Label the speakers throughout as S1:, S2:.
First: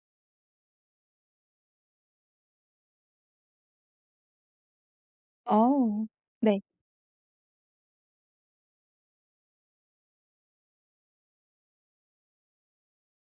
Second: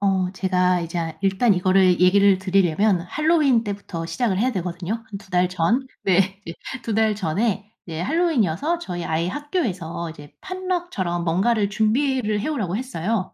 S1: 어 제가 이제 일단 이거를 얘기를 드리려면 핼러윈 때부터 시작을 해야 되거든요. 한 2 달 전.
S2: 어.
S1: 네.
S2: 네.
S1: 2 달 전에 핼러윈이어서 저희 아이 학교에서 이제 potluck처럼 뭔가를 준비를 해 오라고 했어요.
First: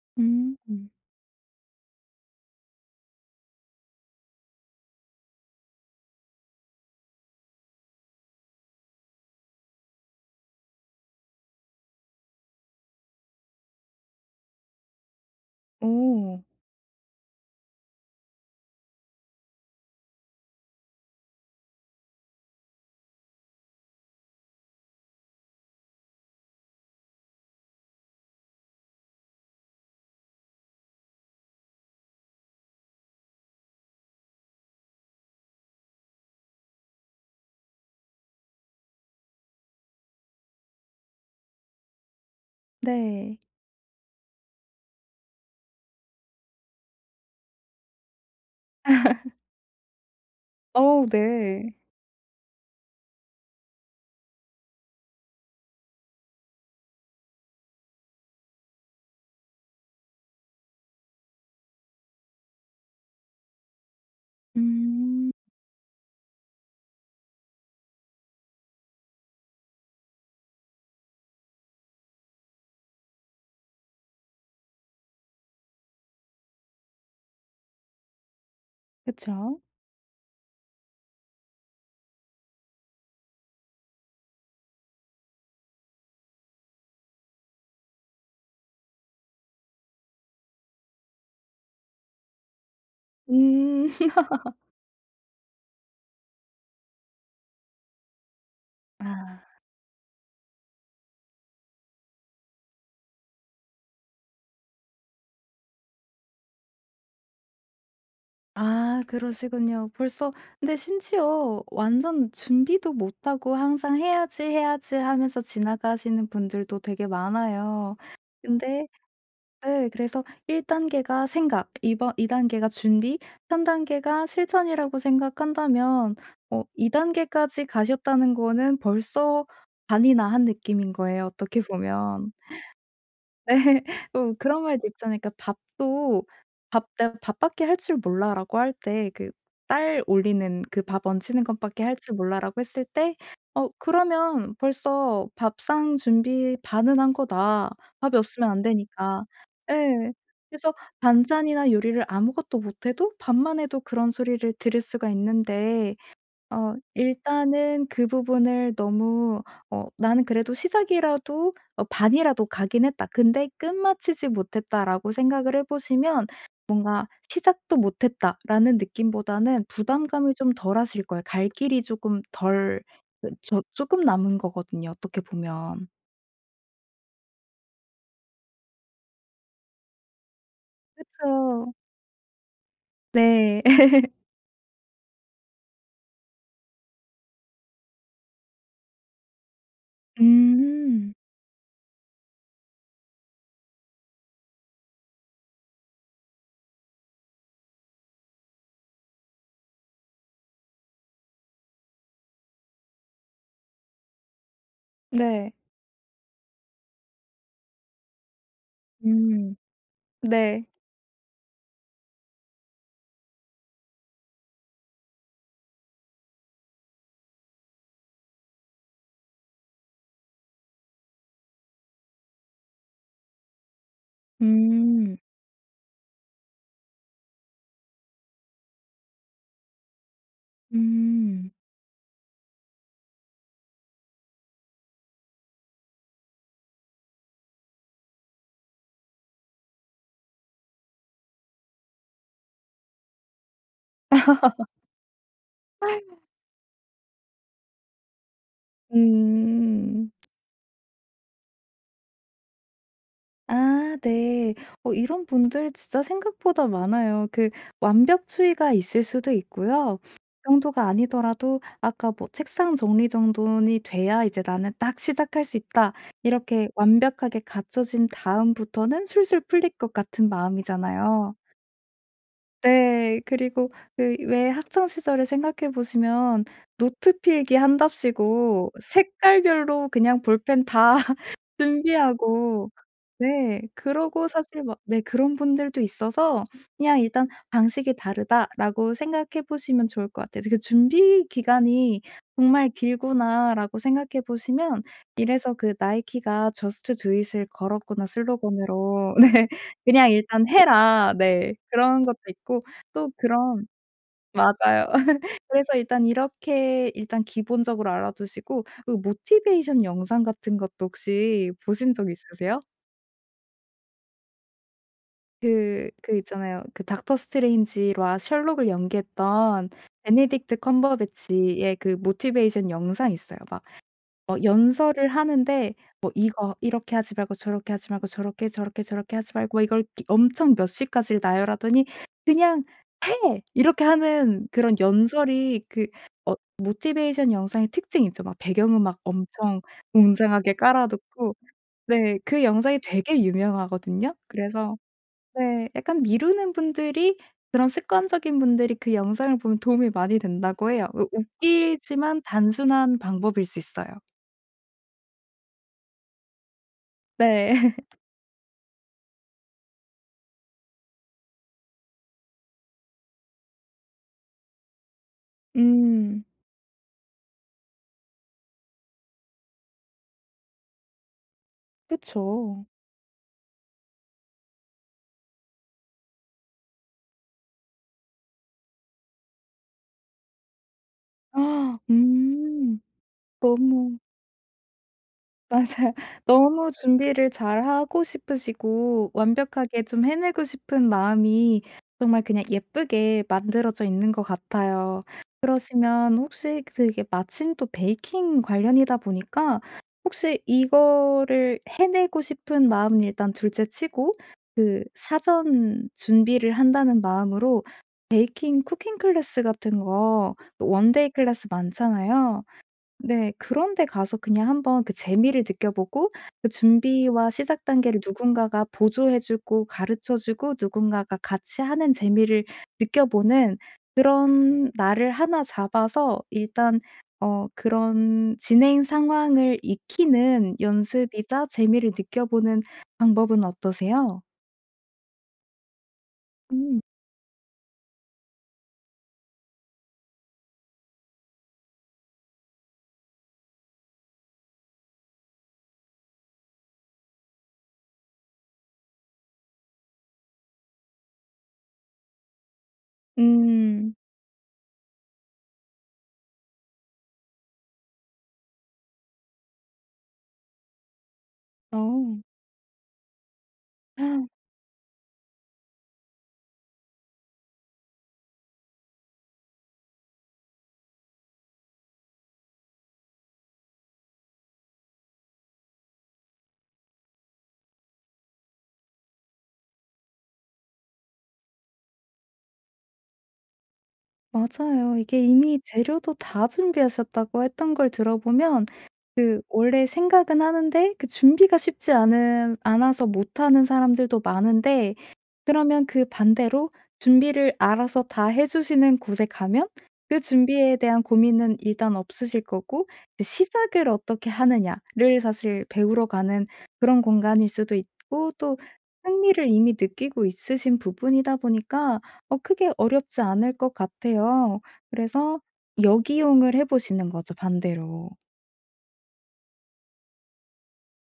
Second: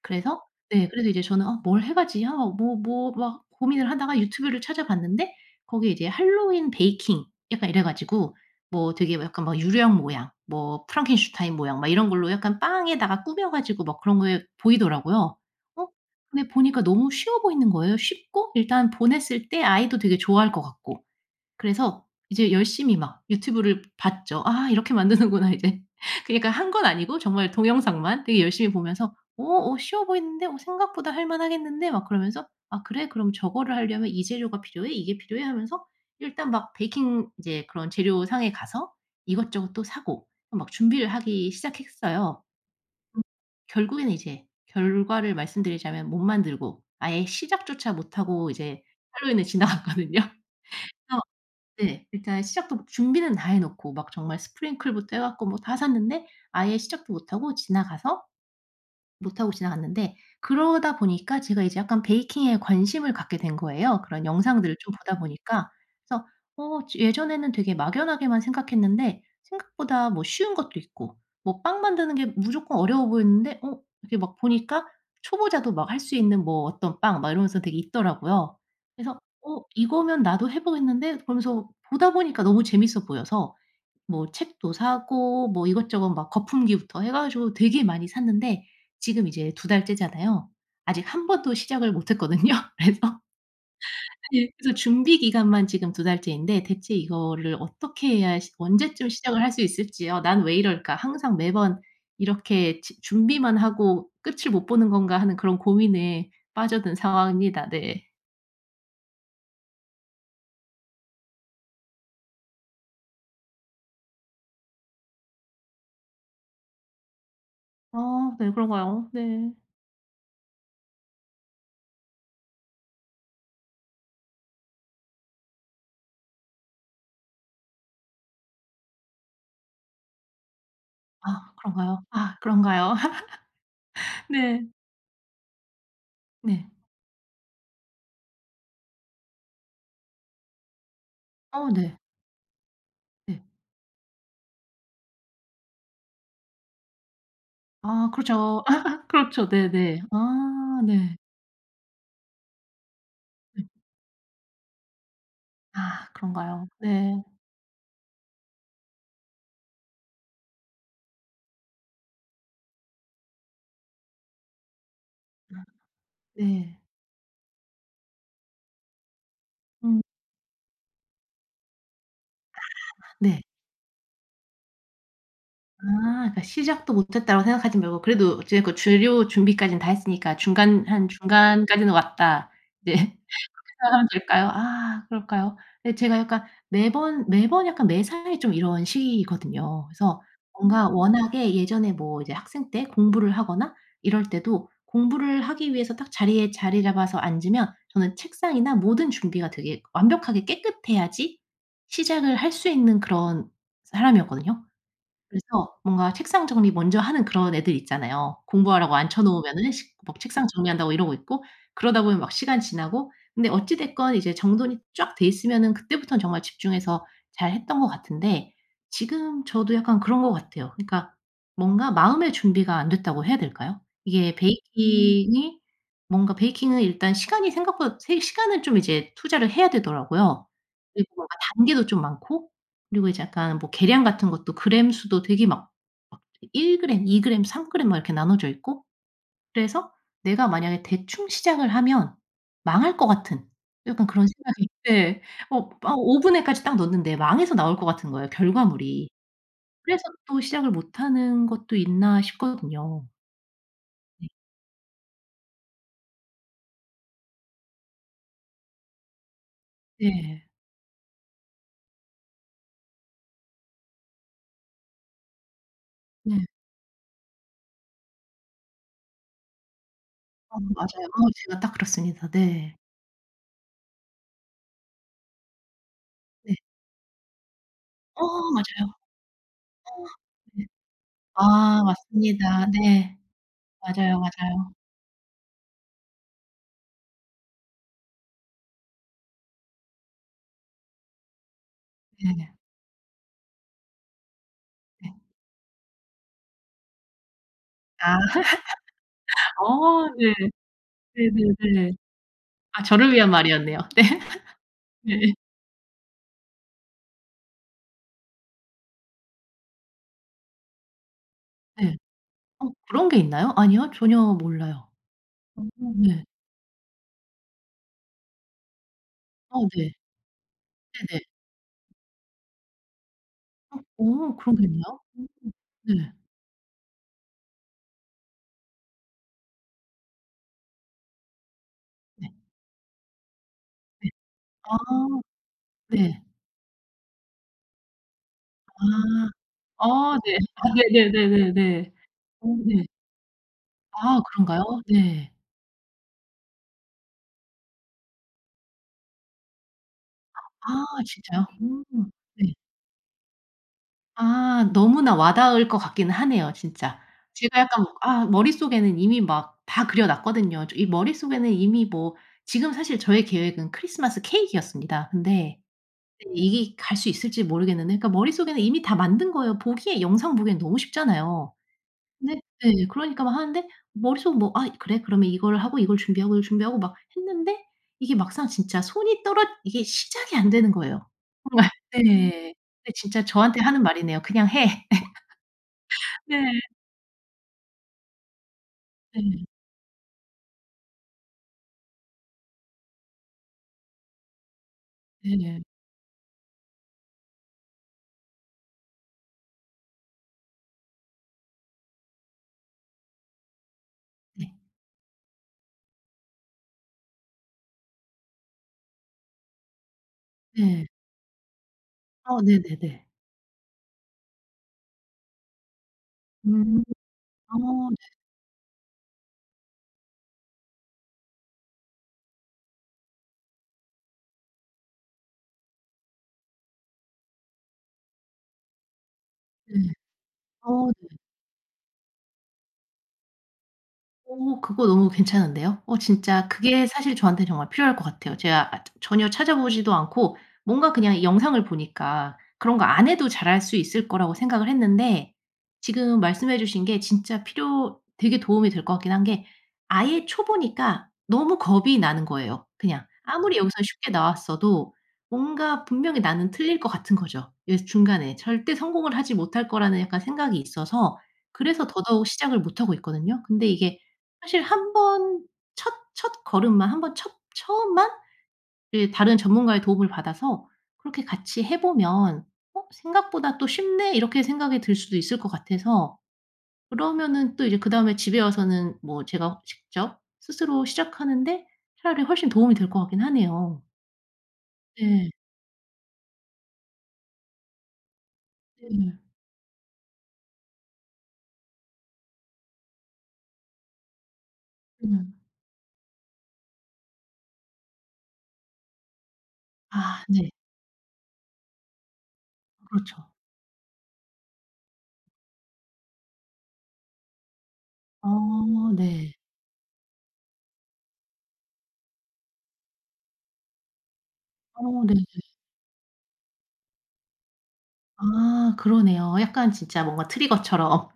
S1: 그래서
S2: 음.
S1: 네 그래서 이제 저는 어 '뭘 해가지?' 아 뭐 뭐 막 고민을 하다가 유튜브를 찾아봤는데 거기에 이제 핼러윈 베이킹 약간 이래 가지고 뭐 되게 뭐 약간 유령 모양, 뭐 프랑켄슈타인 모양, 막 이런 걸로 약간 빵에다가 꾸며 가지고 막 그런 게 보이더라고요. 어?
S2: 오.
S1: 근데 보니까 너무 쉬워 보이는 거예요. 쉽고, 일단 보냈을 때 아이도 되게 좋아할 것 같고. 그래서 이제 열심히 막 유튜브를 봤죠. '아, 이렇게 만드는구나 이제.' 그러니까 한 건 아니고 정말 동영상만 되게 열심히 보면서 어, '어 쉬워 보이는데? 어 생각보다 할 만하겠는데?' 막 그러면서 '아 그래? 그럼 저거를 하려면 이 재료가 필요해? 이게 필요해?' 하면서 일단 막 베이킹 이제 그런 재료상에 가서 이것저것 또 사고 막 준비를 하기 시작했어요.
S2: 네.
S1: 결국에는 이제 결과를 말씀드리자면 못 만들고 아예 시작조차 못 하고 이제 핼러윈을 지나갔거든요.
S2: 어,
S1: 그래서
S2: 네.
S1: 네, 일단 시작도 뭐 준비는 다 해놓고 막 정말 sprinkle부터 해 갖고 뭐 다 샀는데 아예 시작도 못 하고 지나가서, 못 하고 지나갔는데 그러다 보니까 제가 이제 약간 베이킹에 관심을 갖게 된 거예요 그런 영상들을 좀 보다
S2: 음.
S1: 보니까. 그래서 어 저 예전에는 되게 막연하게만 생각했는데 생각보다 뭐 쉬운 것도 있고 뭐 빵 만드는 게 무조건 어려워 보였는데 어 이렇게 막 보니까 초보자도 막 할 수 있는 뭐 어떤 빵 막 이러면서 되게 있더라고요. 그래서
S2: 그쵸.
S1: '어 이거면 나도 해 보겠는데?' 그러면서 보다 보니까 너무 재밌어 보여서 뭐 책도 사고 뭐 이것저것 막 거품기부터 해 가지고 되게 많이 샀는데 지금 이제 2 달째잖아요. 아직 1 번도 시작을 못 했거든요. 그래서
S2: 음.
S1: 예 그래서 준비기간만 지금 2 달째인데 대체 이거를 어떻게 해야 시 언제쯤
S2: 아.
S1: 시작을 할 수 있을지요. '난 왜 이럴까. 항상 매번 이렇게 주 준비만 하고 끝을 못 보는 건가.' 하는 그런 고민에 빠져든 상황입니다. 네.
S2: 아, 그러시군요. 벌써 근데 심지어 완전 준비도 못 하고 항상 '해야지, 해야지.' 하면서 지나가시는 분들도 되게 많아요.
S1: 아 네.
S2: 근데
S1: 그런가요? 네.
S2: 네, 그래서 1 단계가 생각, 2 번 2 단계가 준비, 3 단계가 실천이라고 생각한다면 어 2 단계까지 가셨다는 거는 벌써 반이나 한 느낌인 거예요,
S1: 아,
S2: 어떻게
S1: 그런가요?
S2: 보면.
S1: 아, 그런가요?
S2: 네. 어 그런
S1: 네.
S2: 말도 있잖아요. 그러니까 밥도
S1: 네.
S2: 밥도 '밥밖에 할 줄 몰라.'라고 할 때 그 '쌀 올리는 그 밥 안치는
S1: 어
S2: 것밖에 할
S1: 네.
S2: 줄 몰라.'라고 했을 때
S1: 네.
S2: '어 그러면 벌써 밥상 준비 반은 한 거다.
S1: 아
S2: 밥이 없으면 안
S1: 그죠.
S2: 되니까.'
S1: 그렇죠. 네네.
S2: 예. 그래서
S1: 아 네.
S2: 반찬이나 요리를 아무것도 못 해도 밥만
S1: 네.
S2: 해도 그런 소리를 들을 수가 있는데
S1: 아 그런가요?
S2: 어
S1: 네.
S2: 일단은 그 부분을 너무 '어 나는 그래도 시작이라도 어 반이라도 가긴 했다. 근데 끝마치지 못했다.'라고 생각을 해
S1: 아.
S2: 보시면
S1: 네.
S2: 뭔가 '시작도 못 했다.'라는 느낌보다는
S1: 음.
S2: 부담감이 좀 덜하실 거예요. 갈 길이 쪼끔
S1: 아
S2: 덜 [unintelligible]
S1: 네.
S2: 저 쪼끔 남은 거거든요, 어떻게
S1: 아,
S2: 보면.
S1: 그러니까 '시작도 못 했다.'라고 생각하지 말고. '그래도 어찌 됐건 재료 준비까지는 다 했으니까 중간 한
S2: 그쵸.
S1: 중간까지는 왔다.' 네 그렇게
S2: 네.
S1: 생각하면 될까요? 아, 그럴까요? 예. 제가 약간 매번 매번 약간 매사에 좀 이런 식이거든요. 그래서 뭔가
S2: 음.
S1: 워낙에 예전에 뭐 이제 학생 때 공부를 하거나 이럴 때도 공부를 하기 위해서 딱 자리에 자리 잡아서 앉으면 저는 책상이나 모든 준비가 되게 완벽하게 깨끗해야지 시작을 할 수 있는 그런 사람이었거든요.
S2: 네.
S1: 그래서 뭔가 책상 정리 먼저 하는 그런 애들 있잖아요. 공부하라고
S2: 음.
S1: 앉혀놓으면은 식 막 책상
S2: 네.
S1: 정리한다고 이러고 있고, 그러다 보면 막 시간 지나고. 근데 어찌 됐건 이제 정돈이 쫙 돼 있으면은 그때부터는 정말 집중해서 잘했던 것 같은데 지금 저도 약간 그런 것 같아요. 그러니까 뭔가 마음의 준비가 안 됐다고 해야 될까요? 이게
S2: 음.
S1: 베이킹이 뭔가 베이킹은 일단 시간이 생각보다 세 시간을 좀 이제 투자를 해야 되더라고요. 그리고 아
S2: 음.
S1: 단계도 좀 많고 그리고 이제 약간 뭐 계량 같은 것도 그램 수도 되게 막, 막 되게 1 그램, 2 그램, 3 그램 막 이렇게 나눠져 있고 그래서 내가 만약에 대충 시작을 하면 망할 것 같은 약간 그런 생각이 예. 어 막 오븐에까지 딱 넣었는데 망해서 나올 것 같은 거예요, 결과물이. '그래서
S2: 음.
S1: 또 시작을 못 하는 것도 있나?' 싶거든요.
S2: 아
S1: 네.
S2: 네. 어 이런 분들 진짜 생각보다 많아요. 그 완벽주의가 있을 수도 있고요.
S1: 네.
S2: 그 정도가 아니더라도 아까 뭐 '책상 정리 정돈이 돼야 이제 나는 딱 시작할 수 있다.'
S1: 네.
S2: 이렇게 완벽하게 갖춰진 다음부터는 술술 풀릴 것 같은
S1: 어 맞아요. 어
S2: 마음이잖아요.
S1: 제가 딱 그렇습니다. 네.
S2: 네. 그리고 그 왜 학창 시절을 생각해 보시면
S1: 네.
S2: 노트
S1: 어
S2: 필기한답시고
S1: 맞아요.
S2: 색깔별로
S1: 어.
S2: 그냥 볼펜
S1: 네.
S2: 다
S1: 아 맞습니다.
S2: 준비하고
S1: 네.
S2: 네.
S1: 맞아요,
S2: 그러고 사실
S1: 맞아요.
S2: 뭐 네 그런 분들도 있어서 그냥 일단 '방식이 다르다.'라고 생각해 보시면 좋을 것 같아요. 그 '준비 기간이
S1: 네네.
S2: 정말 길구나.'라고 생각해 보시면
S1: 네.
S2: 이래서 그 나이키가 Just do it 을 걸었구나,
S1: 아.
S2: 슬로건으로. 네.
S1: 아
S2: 그냥
S1: 네.
S2: 일단 해라. 네.
S1: 네네네.
S2: 그런 것도 있고
S1: 아
S2: 또
S1: 저를 위한
S2: 그런
S1: 말이었네요. 네.
S2: 맞아요.
S1: 네.
S2: 그래서 일단 이렇게 일단 기본적으로 알아 두시고 그 Motivation 영상 같은 것도 혹시 보신
S1: 네.
S2: 적 있으세요?
S1: 어 그런 게 있나요? 아니요. 전혀 몰라요. 음.
S2: 그 그
S1: 네.
S2: 있잖아요. 그 Doctor Strange와 SHERLOCK을
S1: 아
S2: 연기했던
S1: 네.
S2: Benedict
S1: 네네.
S2: Cumberbatch의 그 Motivation 영상이 있어요. 막
S1: 아 어. 그러겠네요? 어.
S2: 연설을 하는데 뭐
S1: 네
S2: 이거 이렇게 하지 말고 저렇게 하지 말고 저렇게 저렇게 저렇게 하지 말고 이걸 엄청 몇 시까지 나열하더니
S1: 네.
S2: "그냥 해!" 이렇게
S1: 네.
S2: 하는 그런
S1: 아.
S2: 연설이 그
S1: 네.
S2: 어 Motivation 영상의 특징이 있죠. 배경
S1: 아.
S2: 음악 엄청
S1: 어 네.
S2: 웅장하게 깔아 놓고
S1: 네네네네네.
S2: 네 그
S1: 어
S2: 영상이
S1: 네.
S2: 되게 유명하거든요.
S1: 아 그런가요?
S2: 그래서
S1: 네.
S2: 네 약간 미루는 분들이 그런 습관적인 분들이 그 영상을 보면 도움이 많이
S1: 아
S2: 된다고 해요. 우
S1: 진짜요? 음.
S2: 웃기지만
S1: 네.
S2: 단순한 방법일 수 있어요.
S1: 아. 너무나 와 닿을 것 같기는 하네요, 진짜.
S2: 네.
S1: 제가 약간 아 머릿속에는 이미 막 다 그려 놨거든요. 이 머릿속에는 이미 뭐 지금 사실 저의 계획은 크리스마스 케이크였습니다. 근데
S2: 음.
S1: 이게 갈 수 있을지 모르겠는데. 그러니까 머릿속에는 이미 다 만든 거예요. 보기에 영상 보기엔 너무 쉽잖아요. 네
S2: 그쵸.
S1: 네. 그러니까 막 하는데 머릿속은 뭐 '아, 그래. 그러면 이걸 하고 이걸 준비하고 이걸 준비하고.' 막 했는데 이게 막상 진짜 손이 떨어 이게 시작이 안 되는 거예요. 네.
S2: 음.
S1: 진짜 저한테 하는
S2: 너무.
S1: 말이네요. "그냥 해."
S2: 맞아요.
S1: 네.
S2: 너무 준비를 잘 하고 싶으시고
S1: 네.
S2: 완벽하게 좀 해내고 싶은 마음이 정말 그냥 예쁘게 만들어져 있는 것 같아요.
S1: 네.
S2: 그러시면 혹시 그게 마침 또 베이킹 관련이다 보니까 혹시 이거를 해내고 싶은 마음은 일단 둘째 치고
S1: 네.
S2: 그 사전 준비를 한다는 마음으로 베이킹 쿠킹 클래스 같은 거
S1: 네.
S2: 원데이 클래스
S1: 아
S2: 많잖아요.
S1: 네네네.
S2: 네. 그런데 가서 그냥 한번 그 재미를 느껴 보고 그
S1: 음.
S2: 준비와 시작
S1: 어 네.
S2: 단계를 누군가가 보조해 주고 가르쳐 주고 누군가가 같이 하는 재미를 느껴 보는 그런 날을 하나 잡아서 일단 어 그런 진행 상황을
S1: 네.
S2: 익히는
S1: 아 네.
S2: 연습이자 재미를 느껴 보는 방법은 어떠세요?
S1: 어. 그거 너무 괜찮은데요. 어 진짜
S2: 음.
S1: 그게 사실 저한테 정말 필요할 것 같아요. 제가 저 전혀 찾아 보지도 않고 뭔가 그냥 영상을 보니까 그런 거 안 해도 잘할 수 있을 거라고 생각을 했는데 지금 말씀해 주신 게 진짜 필요 되게 도움이 될 것 같긴 한 게 아예 초보니까 너무 겁이 나는 거예요, 그냥. 아무리 여기서
S2: 음.
S1: 쉽게 나왔어도 뭔가 분명히 나는 틀릴 것 같은 거죠, 이 중간에. 절대 성공을 하지 못할 거라는 약간 생각이 있어서 그래서
S2: 어.
S1: 더더욱 시작을 못 하고 있거든요. 근데 이게 사실 한번 첫 첫걸음만 한번 첫 처음만 다른 전문가의 도움을 받아서 그렇게 같이 해 보면 '어, 생각보다 또 쉽네.' 이렇게 생각이 들 수도 있을 것 같아서. 그러면은 또 이제 그다음에 집에 와서는 뭐 제가 직접 스스로 시작하는데 차라리 훨씬 도움이 될 것 같긴 하네요.
S2: 맞아요. 이게
S1: 네.
S2: 이미 재료도 다 준비하셨다고 했던 걸 들어 보면
S1: 네.
S2: 그 원래 생각은 하는데 그 준비가 쉽지 않은 않아서 못 하는 사람들도 많은데
S1: 음.
S2: 그러면 그 반대로 준비를 알아서 다 해주시는 곳에 가면 그
S1: 아 네.
S2: 준비에 대한 고민은 일단 없으실 거고
S1: 그렇죠.
S2: 시작을 어떻게 하느냐 를 사실 배우러 가는 그런 공간일 수도 있고 또
S1: 어 네.
S2: 흥미를 이미 느끼고 있으신 부분이다 보니까 어 크게 어렵지 않을 것 같아요.
S1: 어 네네.
S2: 그래서 역이용을 해 보시는 거죠, 반대로.
S1: 아, 그러네요. 약간 진짜 뭔가 트리거처럼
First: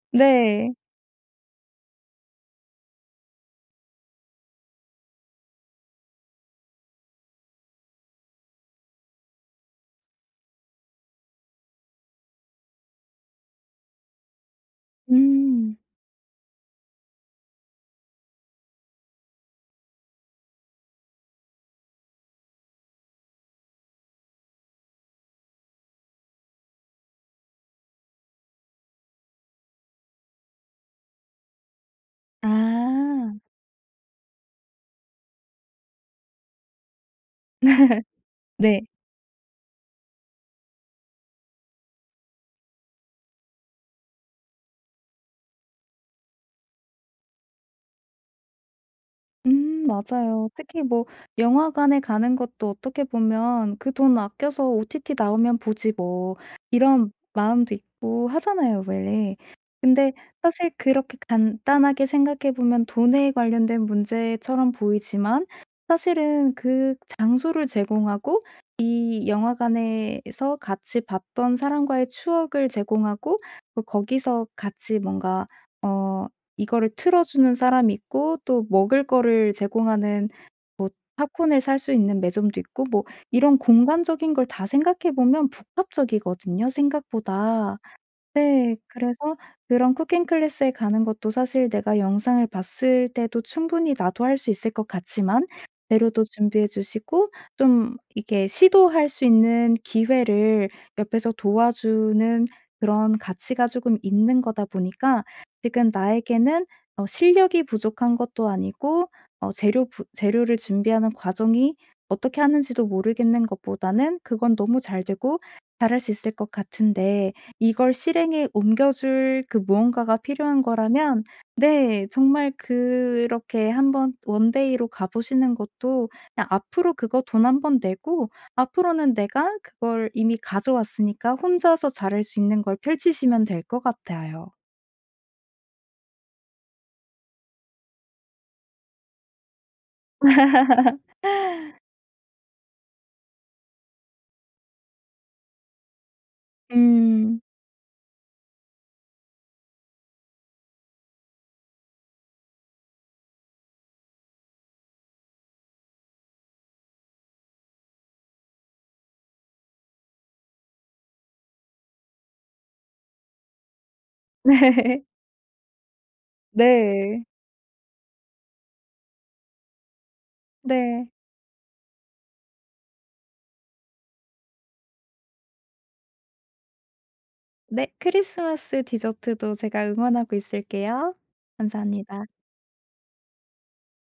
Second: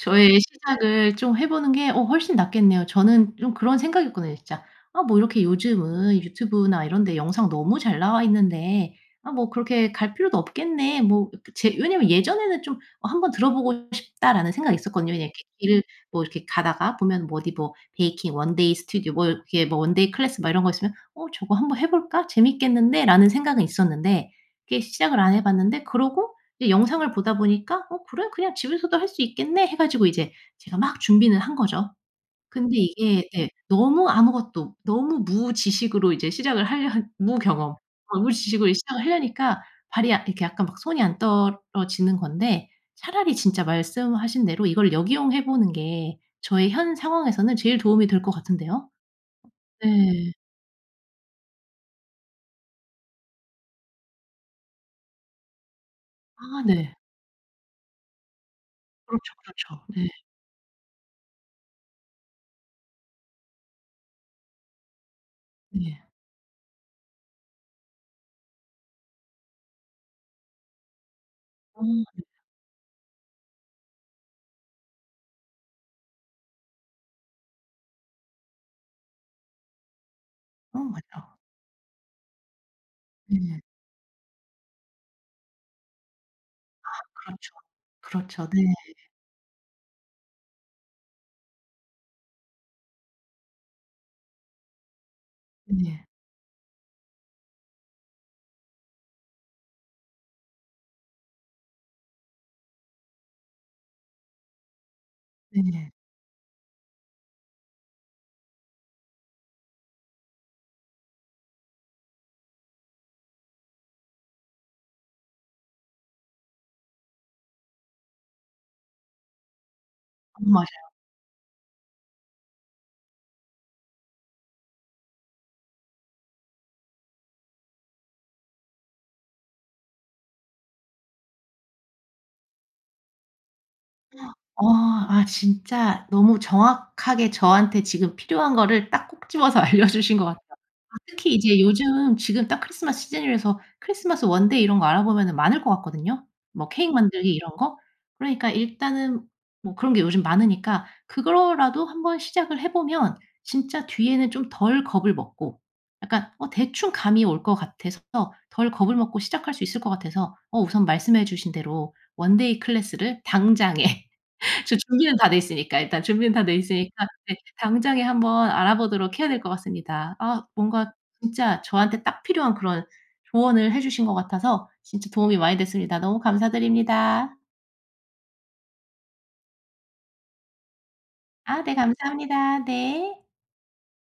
S1: 저의
S2: 네.
S1: 시작을 좀 해 보는 게 어 훨씬 낫겠네요. 저는 좀 그런 생각이었거든요, 진짜. '아 뭐 이렇게 요즘은 유튜브나 이런 데 영상 너무 잘 나와 있는데 아, 뭐 그렇게 갈 필요도 없겠네.' 뭐 그니까 제 왜냐면 예전에는 '좀 한번 들어 보고 싶다.'라는 생각이 있었거든요. 그냥 이렇게
S2: 음.
S1: 일 뭐 이렇게 가다가 보면 뭐 어디 뭐 베이킹, 원데이 스튜디오, 뭐 이렇게 뭐 원데이 클래스 막 이런 거 있으면 '어 저거 한 번 해 볼까? 재밌겠는데?'라는 생각은 있었는데 이게 시작을 안 해 봤는데 그러고 이 영상을 보다 보니까 '어 그래? 그냥 집에서도 할 수 있겠네.' 해 가지고 이제 제가 막 준비는 한 거죠. 근데 이게
S2: 아.
S1: 네, 너무 아무것도 너무 무지식으로 이제 시작을 하려 무경험 어 무지식으로 이
S2: 네.
S1: 시작을 하려니까 발이 약 이렇게 약간 막 손이 안 떨어지는 건데. 차라리 진짜 말씀하신 대로 이걸 역이용해 보는 게 저의 현 상황에서는 제일 도움이 될 것 같은데요.
S2: 음
S1: 네.
S2: 맞아요. 특히 뭐 영화관에 가는 것도 어떻게 보면 '그 돈 아껴서 OTT 나오면 보지 뭐.'
S1: 아 네.
S2: 이런 마음도 있고 하잖아요,
S1: 그렇죠,
S2: 원래.
S1: 그렇죠. 네.
S2: 근데 사실 그렇게 간단하게 생각해 보면 돈에 관련된 문제처럼 보이지만
S1: 예.
S2: 사실은 그 장소를 제공하고, 이 영화관에서 같이 봤던
S1: 음.
S2: 사람과의 추억을 제공하고, 뭐 거기서 같이 뭔가 어 이거를 틀어 주는 사람 있고 또 먹을 거를 제공하는
S1: 어
S2: 뭐
S1: 맞다.
S2: 팝콘을 살 수 있는 매점도 있고 뭐 이런
S1: 네.
S2: 공간적인 걸 다 생각해 보면 복합적이거든요,
S1: 아, 그렇죠.
S2: 생각보다.
S1: 그렇죠
S2: 네
S1: 네.
S2: 그래서 그런 쿠킹 클래스에 가는 것도 사실 내가 영상을 봤을 때도 충분히 나도 할 수 있을 것 같지만
S1: 네.
S2: 재료도 준비해 주시고 좀 이렇게 시도할 수 있는 기회를 옆에서 도와주는 그런 가치가 쪼금 있는 거다 보니까 지금
S1: 네.
S2: 나에게는 어 실력이 부족한 것도 아니고 어 재료 부 재료를 준비하는 과정이 어떻게 하는지도 모르겠는 것보다는 그건 너무 잘 되고 잘할 수 있을 것 같은데 이걸 실행에 옮겨줄 그 무언가가
S1: 음
S2: 필요한
S1: 맞아요.
S2: 거라면 네 정말 그렇게 한번 원데이 로 가 보시는 것도 그냥 앞으로 그거 돈 한 번 내고 앞으로는 내가 그걸 이미 가져왔으니까, 혼자서 잘할 수 있는 걸 펼치시면 될 것 같아요.
S1: 어 아 진짜 너무 정확하게 저한테 지금 필요한 거를 딱 콕 집어서 알려주신 것 같아요. 특히 이제 요즘 지금 딱 크리스마스 시즌이라서 크리스마스 원데이 이런거 알아보면은 많을 것 같거든요? 뭐 케이크 만들기
S2: 음.
S1: 이런 거. 그러니까 일단은 뭐 그런 게 요즘 많으니까 그거로라도 한번 시작을 해 보면 진짜 뒤에는 좀 덜 겁을 먹고 약간 어 대충 감이 올 것 같아서 덜 겁을 먹고 시작할 수 있을 것 같아서 어 우선 말씀해 주신 대로 원데이 클래스를 당장에. 저 준비는 다 돼 있으니까. 일단 준비는 다 돼 있으니까.
S2: 네.
S1: 네. 당장에 한번 알아보도록 해야 될 것 같습니다. 아 뭔가
S2: 네.
S1: 진짜 저한테 딱 필요한 그런 조언을 해 주신 것 같아서 진짜 도움이 많이 됐습니다. 너무 감사드립니다.
S2: 네. 크리스마스 디저트도 제가 응원하고 있을게요.
S1: 아 네
S2: 감사합니다.
S1: 감사합니다. 네.